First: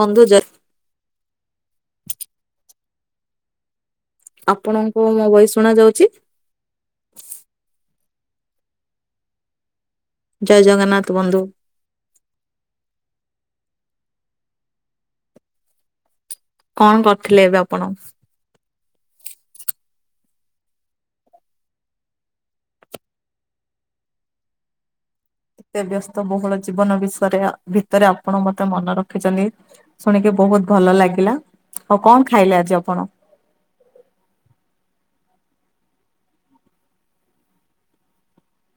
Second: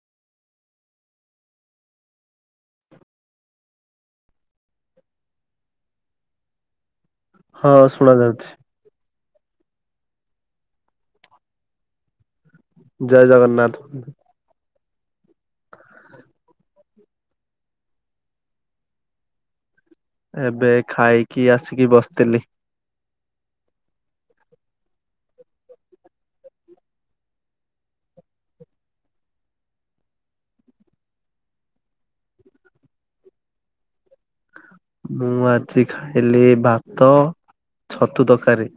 ବନ୍ଧୁ ଜ ଆପଣଙ୍କୁ ମୋ ବହି ଶୁଣା ଯାଉଛି। ହଁ ଶୁଣା ଯାଉଛି। ଜୟ ଜଗନ୍ନାଥ ବନ୍ଧୁ। ଜୟ ଜଗନ୍ନାଥ। କଣ କରିଥିଲେ ଏବେ ଆପଣ? ଏବେ ଖାଇକି ଆସିକି ବସିଥିଲି। ଏତେ ବ୍ୟସ୍ତ ବହୁଳ ଜୀବନ ବିଷୟରେ ଭିତରେ ଆପଣ ମତେ ମନେ ରଖିଛନ୍ତି ଶୁଣିକି ବହୁ [inaudible] ମୁଁ ଆଜି ଖାଇଲି ଭାତ ଛତୁ ତରକାରୀ।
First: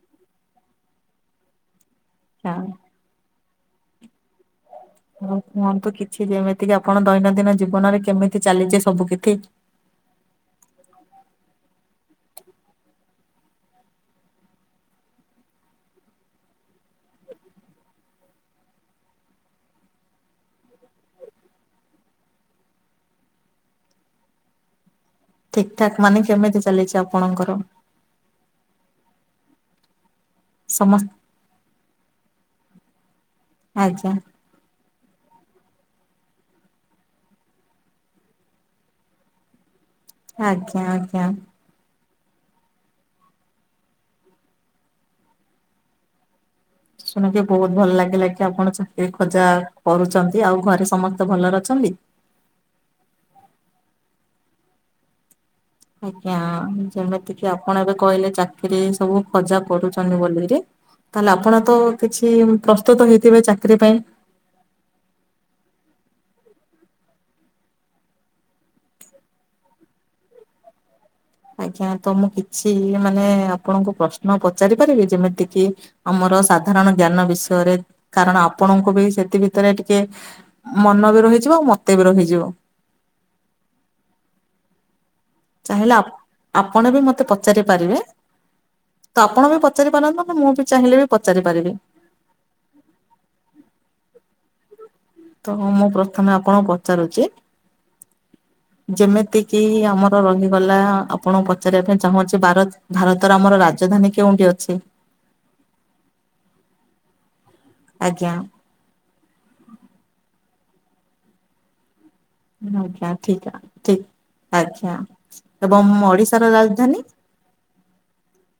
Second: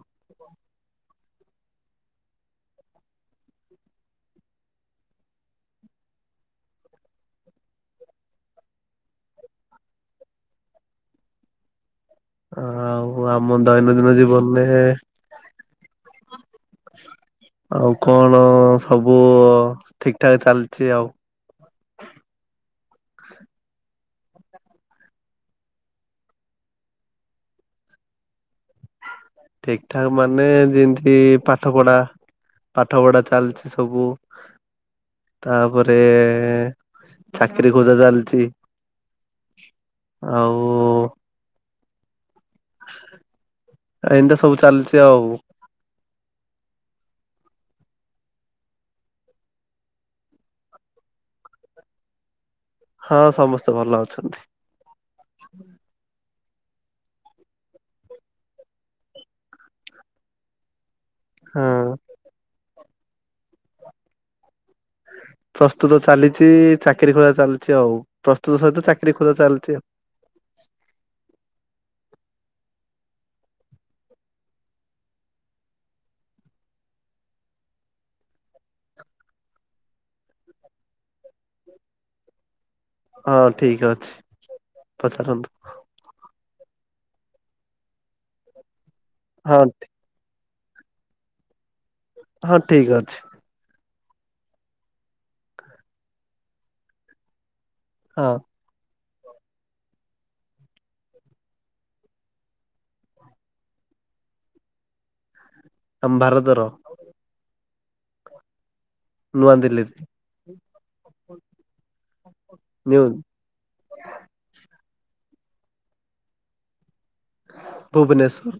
ହଁ। ଆଉ କୁହନ୍ତୁ କିଛି ଯେମିତି କି ଆପଣ ଦୈନନ୍ଦିନ ଜୀବନରେ କେମିତି ଚାଲିଛି ସବୁ କିଥି । [inaudible] ଆଉ ଆମ ଦୈନନ୍ଦିନ ଜୀବନରେ [inaudible] ଆଉ କଣ ସବୁ ଠିକଠାକ ଚାଲିଛି ଆଉ? [inaudible] ଠିକ ଠାକ ମାନେ କେମିତି ଚାଲିଛି ଆପଣଙ୍କର? ଠିକ ଠାକ ମାନେ ସମସ୍ତ ଯେମିତି ପାଠ ପଢା ପାଠ ପଢା ଚାଲିଛି ସବୁ ଆଜ୍ଞା ତାପରେ ଚାକିରି ଖୋଜା ଚାଲିଛି ଆଉ ଆଜ୍ଞା ଆଜ୍ଞା। ଏଇଁତି ସବୁ ଚାଲିଛି ଆଉ ଶୁଣିକି ବହୁତ ଭଲ ଲାଗିଲା କିି ଆପଣ ଚାକିରି ଖୋଜା କରୁଛନ୍ତି ଆଉ ଘରେ ସମସ୍ତେ ଭଲରେ ଅ ଛନ୍ତି [inaudible] ହଁ ସମସ୍ତେ ଭଲ ଅଛନ୍ତି। ଆଜ୍ଞା ଯେମିତିକି ଆପଣ ଏବେ କହିଲେ ଚାକିରି ସବୁ ଖୋଜା କରୁଛନ୍ତି ବୋଲି କିରି ତାହେଲେ ଆପଣ ହଁ। ତ କିଛି ପ୍ରସ୍ତୁତ ହେଇଥିବେ ଚାକିରୀ ପାଇଁ ପ୍ରସ୍ତୁତ ଚାଲିଛି ଚାକିରି ଖୋଜା ଚାଲିଛି ଆଉ ପ୍ରସ୍ତୁତ ସହିତ ଚାକିରି ଖୋଜା ଚାଲିଛି ଆଉ। [unintelligible] ଆଜ୍ଞା ତ ମୁଁ କିଛି ମାନେ ଆପଣଙ୍କୁ ପ୍ରଶ୍ନ ପଚାରି ପାରିବି ଯେମିତି କିି ଆମ ସାଧାରଣ ଜ୍ଞାନ ବିଷୟରେ କାରଣ ଆପଣଙ୍କୁ ବି ସେଥି ଭିତରେ ଟିକେ ମନ ବିର ରହିଯିବ ମତେ ବି ରହିଯିବ। ହଁ ଠିକ ଅଛି ପଚାରନ୍ତୁ? ଚାହିଁଲେ ଆପଣ ବି ମତେ ପଚାରି ପାରିବେ ତ ଆପଣ ହଁ ବି ପଚାରି ପାରନ୍ତୁ ନା ମୁଁ ବି ଚାହିଁଲେ ବି ପଚାରି ପାରିବେ। ହଁ ଠିକ ଅଛି ତ ମୁଁ ପ୍ରଥମେ ଆପଣଙ୍କୁ ପଚାରୁଛି ହଁ। ଯେମିତିକି ଆମର ରହିଗଲା ଆପଣ ପଚାରିବା ପାଇଁ ଚାହୁଁଛି ଭାରତର ଆମର ରାଜ ଧାନୀ କେଉଁଠି ଅଛି? ଆମ ଭାରତର ଆଜ୍ଞା। ନୂଆ ଦିଲ୍ଲୀରେ ଆଜ୍ଞା ଠିକ ଠିକ ଆଜ୍ଞା ଏବଂ ଓଡିଶାର ରାଜଧାନୀ? ଭୁବନେଶ୍ୱର।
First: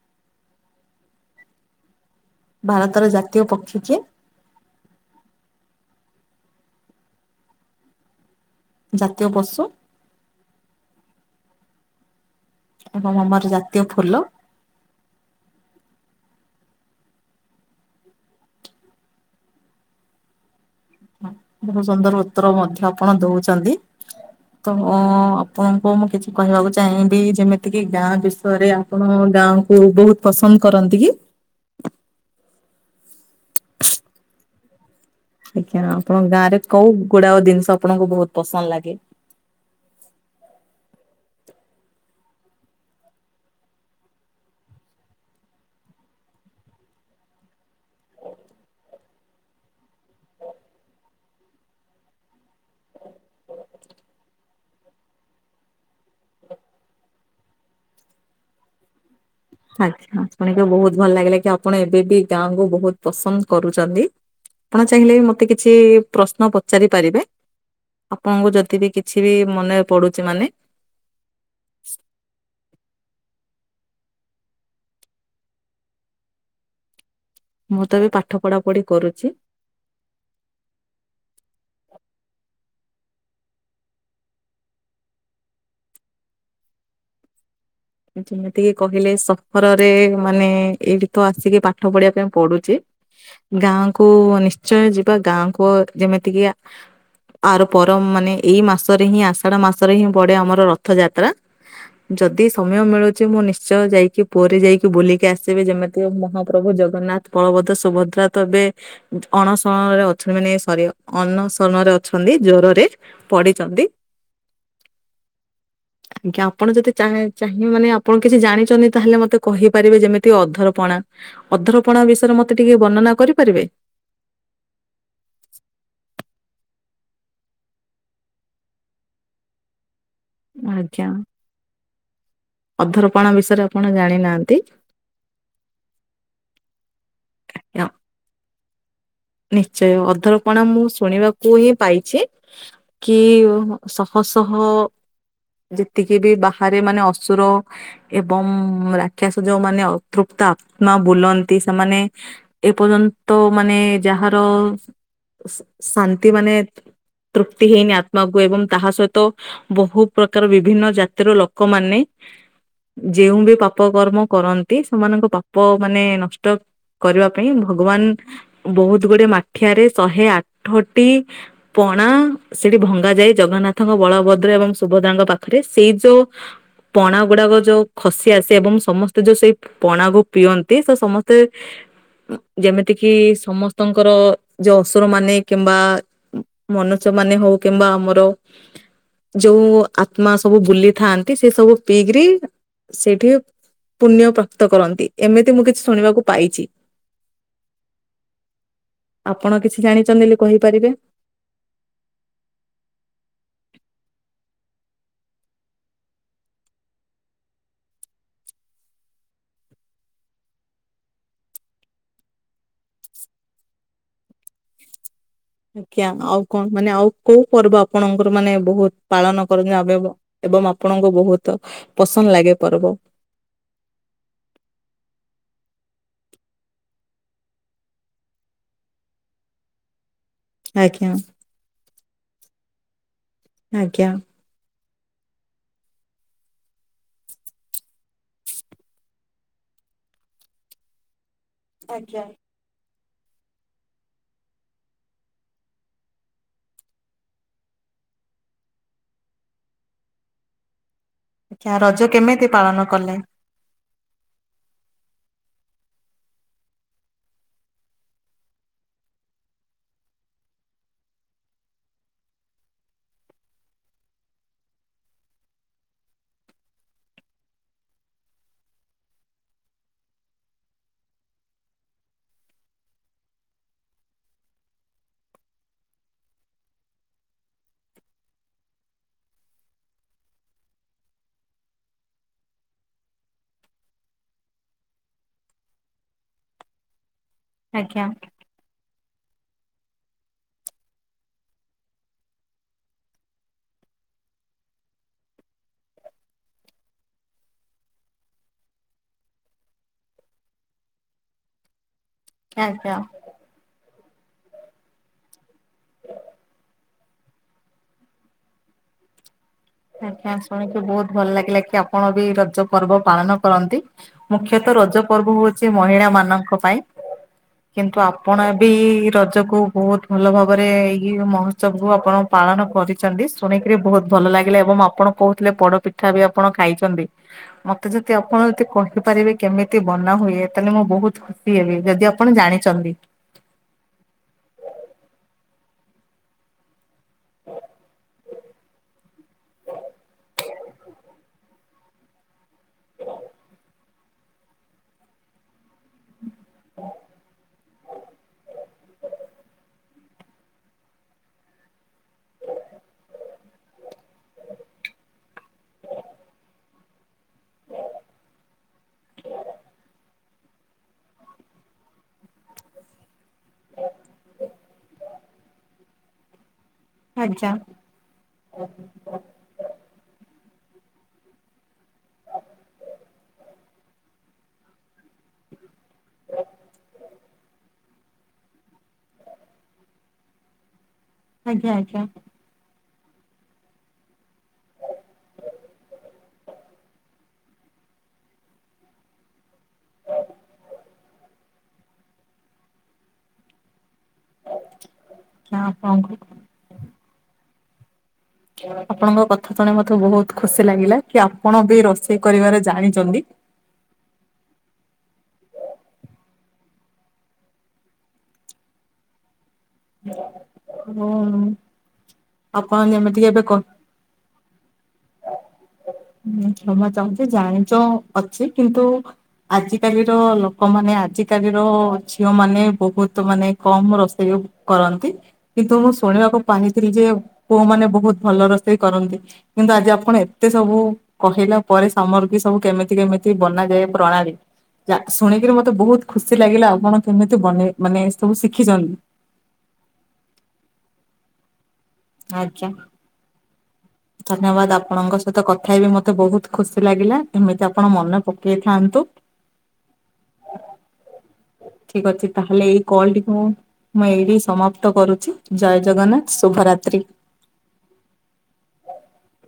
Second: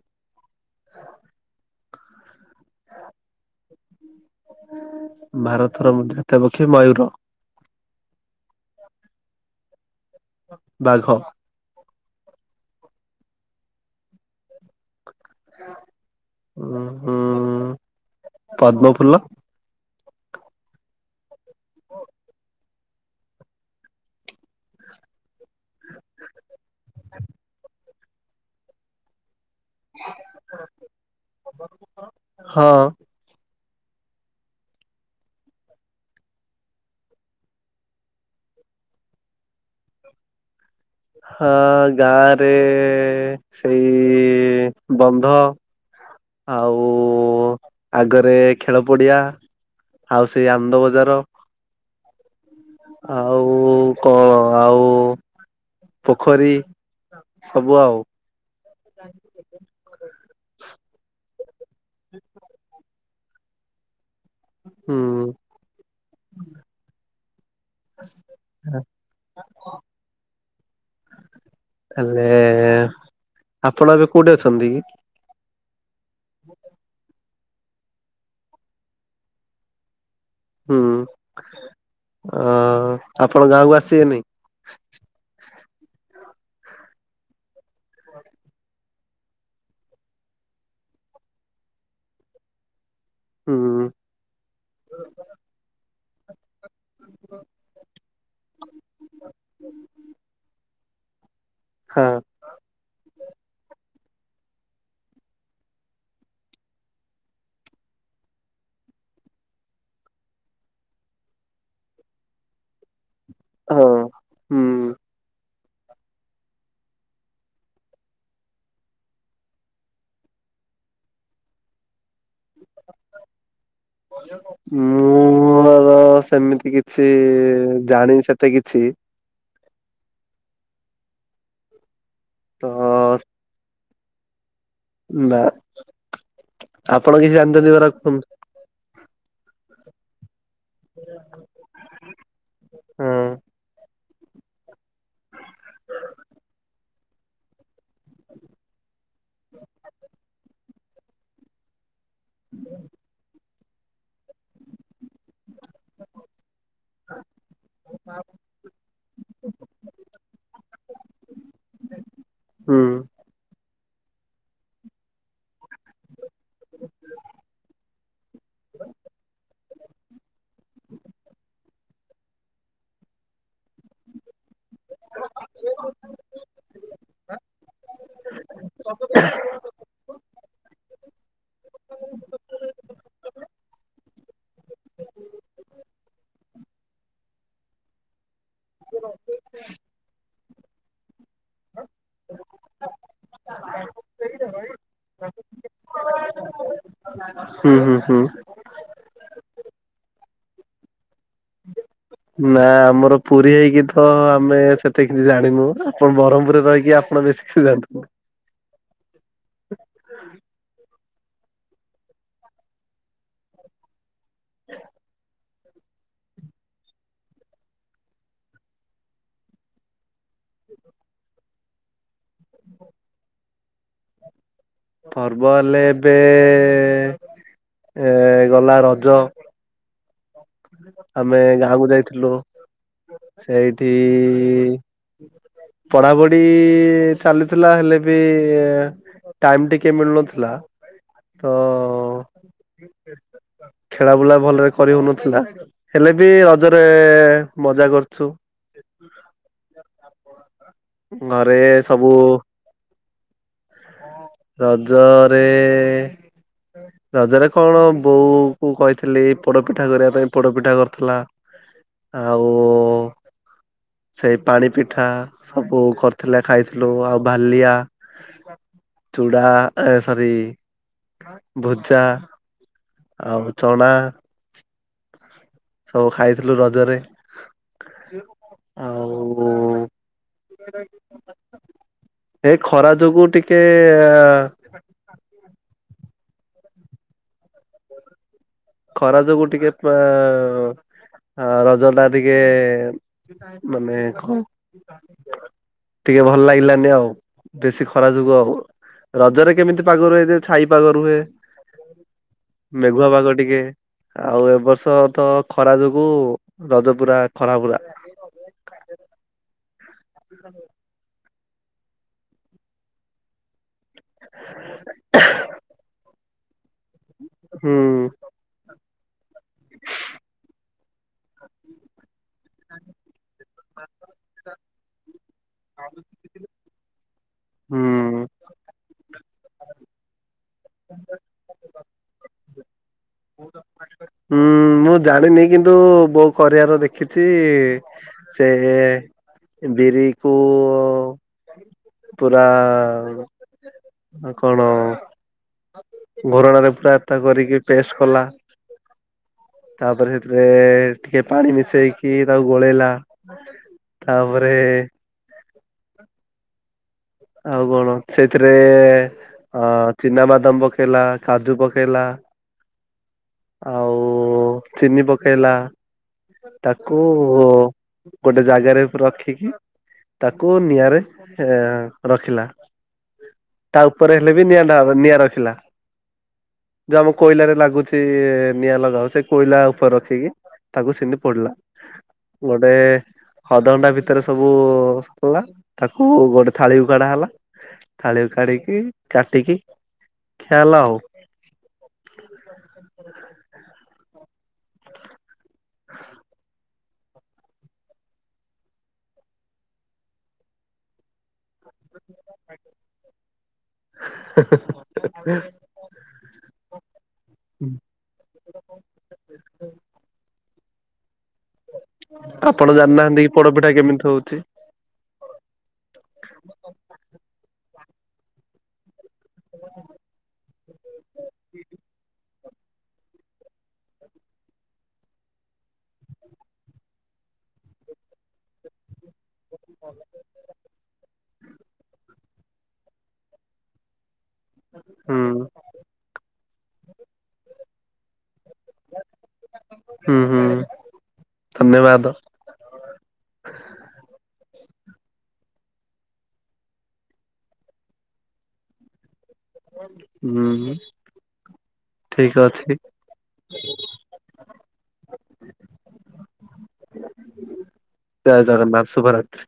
ଭାରତର ଜାତୀୟ ପକ୍ଷୀ କିଏ? ଭାରତର ଜାତୀୟ ପକ୍ଷୀ ମୟୂର। ଜାତୀୟ ପଶୁ? ବାଘ। ଏବଂ ଆମର ଜାତୀୟ ଫୁଲ? ଉଁ ହୁଁ ପଦ୍ମ ଫୁଲ। ବହୁତ୍ ସୁନ୍ଦର ଉତ୍ତର ମଧ୍ୟ ଆପଣ ଦଉଚନ୍ତି। ତ ଆପଣଙ୍କୁ ମୁଁ କିଛି କହିବାକୁ ଚାହିଁବି ଯେମିତି କିି ଗାଁ ବିଷୟରେ ଆପଣ ଗାଁ ବହୁତ ପସନ୍ଦ କରନ୍ତି କି? ହଁ ଆଜ୍ଞା ଆପଣଙ୍କ ଗାଁ ରେ କୋଉ ଗୁଡାକ ଜିନିଷ ଆପଣଙ୍କୁ ବହୁତ ପସନ୍ଦ ଲାଗେ। [unintelligible] ହଁ ଗାଁରେ ସେଇ ବନ୍ଧ ଆଉ ଆଗରେ ଖେଳ ପଡିଆ ଆଉ ସେଇ ଆନନ୍ଦ ବଜାର? ଆଉ କଣ ଆଉ ପୋଖରୀ ସବୁ ଆଉ। ଆଜ୍ଞା ଆପଣଙ୍କୁ ବହୁତ ଭଲ ଲାଗିଲା କି ଆପଣ ଏବେ ବି ଗାଁକୁୁ ବହୁତ ପସନ୍ଦ କରୁଚନ୍ତି। ଆପଣ ହୁଁ ଚାହିଁଲେ ବି ମତେ କିଛି ପ୍ରଶ୍ନ ପଚାରି ପାରିବେ? ଆପଣଙ୍କୁ ଯଦି ବିି କିଛି ବି ମନେ ପଡୁଛି ମାନେ ହେଲେ ଆପଣ ଏବେ କୋଉଠି ଅଛନ୍ତି କି? [unintelligible] ମୁଁ ତ ଏବେ ପାଠ ପଢା ପଢି କରୁଛି। ହୁଁ ଅ ଆପଣ ଗାଁକୁ ଆସିବେନି? ଯେମିତିକି କହିଲେ ସହରରେ ମାନେ ଏଇଠି ତ ଆସିକି ପାଠ ପଢିବା ପାଇଁ ପଡୁଛି। ହୁଁ ଗାଁକୁ ନିଶ୍ଚୟ ଯିବା ଗାଁକୁ ଯେମିତିକି ଆର ପର ମାନେ ଏଇ ମାସରେ ହିଁ ଆଷାଢ ମାସରେ ହିଁ ପଡେ ଆମର ରଥଯାତ୍ରା। ହଁ ଯଦି ମିଳୁଚି ମୁଁ ନିଶ୍ଚୟ ଯାଇକି ପୁରୀ ଯାଇକି ବୁଲିକି ଆସିବି ଯେମିତି ମହାପ୍ରଭୁ ଜଗନ୍ନାଥ, ବଳଭଦ୍ର, ସୁଭଦ୍ରା। ସୁଭଦ୍ରା ତ ଏବେ ଅଣସରଣରେ ଅଛନ୍ତି ମାନେ ସରି ଅଣସରଣରେ ଅଛନ୍ତି ଜରରେ। ପଢିଛନ୍ତି ହଁ ହୁଁ ଆଜ୍ଞା ଆପଣ ଯଦି ଚାହାଁ ଚାହିଁ ମାନେ ଆପଣ କିଛି ଜାଣିଛନ୍ତି ତାହେଲେ ମତେ କହିପାରିବେ ଯେମିତି ଅଧରପଣା ଅଧରପଣା ବିଷୟରେ ମତେ ଟିକେ ବର୍ଣ୍ଣନା କରିପାରିବେ? ମୁଁ ର ସେମିତି କି କିଛି ଜାଣିିନି ସେତେ କିଛି। ଆଜ୍ଞା। ତ ଅଥରପଣା ବିଷୟରେ ଆପଣ ଜାଣିନାହାନ୍ତି। ବା ଆପଣ କିଛି ଜାଣିଚନ୍ତି ୟା, ରଖନ୍ତୁ। ନିଶ୍ଚୟ ଅଥର କଣା ମୁଁ ଶୁଣିବାକୁ ହିଁ ପାଇଛି କି ହଁ। ହସହ। ଯେତିକି ବି ବାହାରେ ମାନେ ଅସୁର ଏବଂ ରାକ୍ଷସ ଯୋଉ ମାନେ ଅତୃପ ତ ଆତ୍ମା ବୁଲନ୍ତି ସେମାନେ ଏ ପର୍ଯ୍ୟନ୍ତ ମାନେ ଯାହାର ଶାନ୍ତି ମାନେ [unintelligible] ତୃପ୍ତି ହେଇନି ଆତ୍ମାକୁ ଏବଂ ତାହା ସହିତ ବହୁ ପ୍ରକାର ବିଭିନ୍ନ ଜାତିର ଲୋକମାନେ ହୁଁ ଯେଉଁ ବି ପା ପାପ କର୍ମ କରନ୍ତି ସେମାନଙ୍କ ପାପ ମାନେ ନଷ୍ଟ କରିବା ପାଇଁ ଭଗବାନ ବହୁତ ଗୁଡେ ମାଠିଆରେ ଶହେ ଆଠଟି ପଣା ସେଠି ଭଙ୍ଗା ଯାଇ ଜଗନ୍ନାଥଙ୍କ ବଳଭଦ୍ର ଏବଂ ସୁଭଦ୍ରାଙ୍କ ପାଖରେ ସେଇ ଯୋଉ ପଣା ଗୁଡାକ ଯୋଉ ଖସି ଆସେ ଏବଂ ସମସ୍ତେ ଯୋଉ ସେଇ ପଣାକୁ ପିଅନ୍ତି ସେ ସମସ୍ତେ ଯେମିତି କି ସମସ୍ତଙ୍କର ଯୋଉ ଅସୁର ମାନେ କିମ୍ବା ମନୁଷ୍ୟ ମାନେ ହଉ କିମ୍ବା ଆମର ଯୋଉ ଆତ୍ମା ସବୁ ବୁଲିଥାନ୍ତି। ସେଠି ସେ ସବୁ ପିଇକିରି ସେଠି ପୁଣ୍ୟ ପ୍ରାପ୍ତ କରନ୍ତି ଏମିତି ମୁଁ କିଛି ଶୁଣିବାକୁ ପାଇଚି। ହୁଁ ହୁଁ ହୁଁ। ଆପଣ କିଛି ଜାଣିଛନ୍ତି ବୋଲି କହିପାରିବେ? ନା ଆମର ପୁରୀ ହେଇକି ତ ଆମେ ସେତେ କିଛି ଜାଣିନୁ ଆପଣ ବ୍ରହ୍ମପୁରରେ ରହିକି ଆପଣ ବେଶୀ କି ଜାଣିଥିବେ। [inaudible] ହଁ। ଆଜ୍ଞା ଆଉ କଣ ମାନେ ଆଉ କୋଉ ପର୍ବ ଆପଣଙ୍କର ମାନେ ବହୁତ ପାଳନ କରନ୍ତି ଆବେବ? ଏବଂ ଆପଣଙ୍କୁ ବହୁତ ପସନ୍ଦ ଲାଗେ ପର୍ବ। ପର୍ବ ହେଲେ ଏବେ ଏ ଗଲା ରଜ ଆଜ୍ଞା ଆମେ ଗାଁକୁ ଯାଇଥିଲୁ ସେଇଠି ଆଜ୍ଞା ଇ ଇ ପଢାପଢି ଚାଲିଥିଲା ହେଲେ ବି ଏଁ ଟାଇମ ଟିକେ ମିଳୁନଥିଲା ତ ଆଜ୍ଞା। ଖେଳା ବୁଲା ଭଲରେ କରି ହଉନ ହେଲେ ବି ରଜରେ ମଜା କରୁଛୁ। ଘରେ ଆଛା ରଜ ସବୁ କେମିତି ପାଳନ କଲେ? ରଜରେ ରଜରେ କଣ ବୋଉ କୁ କହିଥିଲି ପୋଡପିଠା କରିବା ପାଇଁ ପୋଡପିଠା କରିଥିଲା। ଆଉ ସେଇ ପାଣି ପିଠା ସବୁ କରିଥିଲା ଖାଇଥିଲୁ ଆଉ ଭାଲିଆ ଚୁଡ଼ା ସରି ଭୁଜା ଆଉ ଚଣା ସବୁ ଖାଇଥିଲୁ ରଜରେ ଆଉ ଏ ଖରା ଯୋଗୁ ଟିକେ ଆଁ ଆଜ୍ଞା । ଖରା ଯୋଗୁ ଟିକେ ପା ଆ ରଜ ଟା ଟିକେ ମାନେ କଣ ଟିକେ ଭଲ ଲାଗିଲାନି ଆଉ ବେଶୀ ଖରା ଯୋଗୁ ଆଉ ରଜରେ କେମିତି ପାଗ ର ହୁଏ ଯେ ଛାଇ ପାଗ ର ହୁଏ ଆଜ୍ଞା। ମେଘୁଆ ପାଗ ଟି ଆଉ ଏ ବର୍ଷ ତ ଖରା ଯୋଗୁ ରଜ ପୁରା ଖରା ପୁରା । ଆଜ୍ଞା ଶୁଣିକି ବହୁତ ଭଲ ଲାଗିଲା କି ଆପଣ ବି ରଜ ପର୍ବ ପାଳନ କରନ୍ତି । ମୁଖ୍ୟତଃ ରଜ ପର୍ବ ହଉଚି ମହିଳା ମାନଙ୍କ ପାଇଁ । ହୁଁ କିନ୍ତୁ ଆପଣ ବି ରଜକୁ ବହୁତ ଭଲ ଭାବରେ ଏଇ ମହୋତ୍ସବ କୁ ଆପଣ ପାଳନ କରିଛନ୍ତି ସୁ ଶୁଣିକିରି ବହୁତ ଭଲ ଲାଗିଲା ଏବଂ ଆପଣ କହୁଥିଲେ ପୋଡପିଠା ବି ଆପଣ ଖାଇଛନ୍ତି । ମତେ ଯଦି ହୁଁ ଆପଣ ଯଦି କହେ କି ପାରିବି କେମିତି ବନା ହୁଏ ତାହେଲେ ମୁଁ ବହୁତ ଖୁସି ହେବି ଯଦି ଆପଣ ଜାଣିଛନ୍ତି । ହୁଁ ମୁଁ ଜାଣିନି କିନ୍ତୁ ବୋଉ କରିବାର ଦେଖ କିଛି ସେ ବିରି କୁ ଉ ପୁରା କଣ ଘୋରଣାରେ ପୁରାତା କରିକି ପେଷ୍ଟ କଲା ତାପରେ ସେଥିରେ ଟିକେ ପାଣି ମିଶେଇକି ତାକୁ ଗୋଳେଇଲା ତାପରେ ଆଉ କଣ ସେଥିରେ ଚିନାବାଦାମ ପକେଇଲା କାଜୁ ପକେଇଲା ଆଉ ଚିନି ପକେଇଲା ତାକୁ ଆଜ୍ଞା ଗୋଟେ ଜାଗାରେ ୟାକୁ ରଖିକି ତାକୁ କୁ ନିଆଁରେ ରଖିଲା ତା ଉପରେ ହେଲେ ବି ନିଆଁ ଢାଳା ହବ ନିଆଁ ରଖିଲା ଯୋଉ ଆମ କୋଇଲାରେ ଲାଗୁଚି ନିଆଁ ଲଗା ହଉ ସେ କୋଇଲା ଉପରେ ରଖିକି ତାକୁ ସେମିତି ପୋଡଲା ଆଜ୍ଞା ଆଜ୍ଞା ଗୋଟେ ଅଧ ଘଣ୍ଟା ଭିତରେ ସବୁ ସରଲା ତାକୁ ଗୋଟେ ଥାଳିକୁ କାଡା ହେଲା ଥାଳି କୁ କାଢିକି କାଟିକି ଖିଆ ହେଲା ଆଉ । କିଆଁ ଆପଣଙ୍କୁ ଆପଣଙ୍କ କଥା ଶୁଣ ମତେ ବହୁତ ଖୁସି ଲାଗିଲା କି ଆପଣ ବି ରୋଷେଇ କରିବାରେ ଜାଣିଛନ୍ତି? [inaudible] ଆପଣ ଜାଣିନାହାନ୍ତି କି ପୋଡପିଠା କେମିତି ହେଉଛି? ହମ ଚାହୁଁଛି ଜାଣିଛ ଅଛି କିନ୍ତୁ ଆଜିକାଲିର ଲୋକମାନେ ଆଜିକାଲିର ଝିଅ ମାନେ ମାନେ ବହୁତ ମାନେ କମ ରୋଷେଇ କରନ୍ତି, କିନ୍ତୁ ମୁଁ ଶୁଣିବାକୁ ପାଇଥିଲି ଯେ ପୁଅ ମାନେ ବହୁତ ଭଲ ରୋଷେଇ କରନ୍ତି କିନ୍ତୁ ଆଜି ଆପଣ ଏତେ ସବୁ କହିଲା ପରେ ସାମରିକ୍ରୀ ସବୁ କେମିତି କେମିତି ବନାଯାଏ ପ୍ରଣାଳୀ ହୁଁ ଶୁଣିକିରି ମତେ ବହୁତ ଖୁସି ଲାଗିଲା ଆଉ କଣ କେମିତି ବନେଇ ମାନେ ସବୁ ଶିଖିଛନ୍ତି। ହୁଁ ହୁଁ ଧନ୍ୟବାଦ। ଆଜ୍ଞା ଧନ୍ୟବାଦ ଆପଣଙ୍କ ସହିତ କଥା ହେ ବିି ମତେ ବହୁତ ଖୁସି ଲାଗିଲା, ଏମିତି ଆପଣ ମନେ ପକେଇଥା ନ୍ତୁ। ହୁଁ । ଠିକ ଅଛି ତାହେଲେ ଏଇ କଲଟିକୁ ମୁଁ ଏଇଠି ସମାପ୍ତ କରୁଛି ଜୟ ଜଗନ୍ନାଥ ଶୁଭରାତ୍ରି। ଜୟ ଜଗନ୍ନାଥ ଶୁଭରାତି।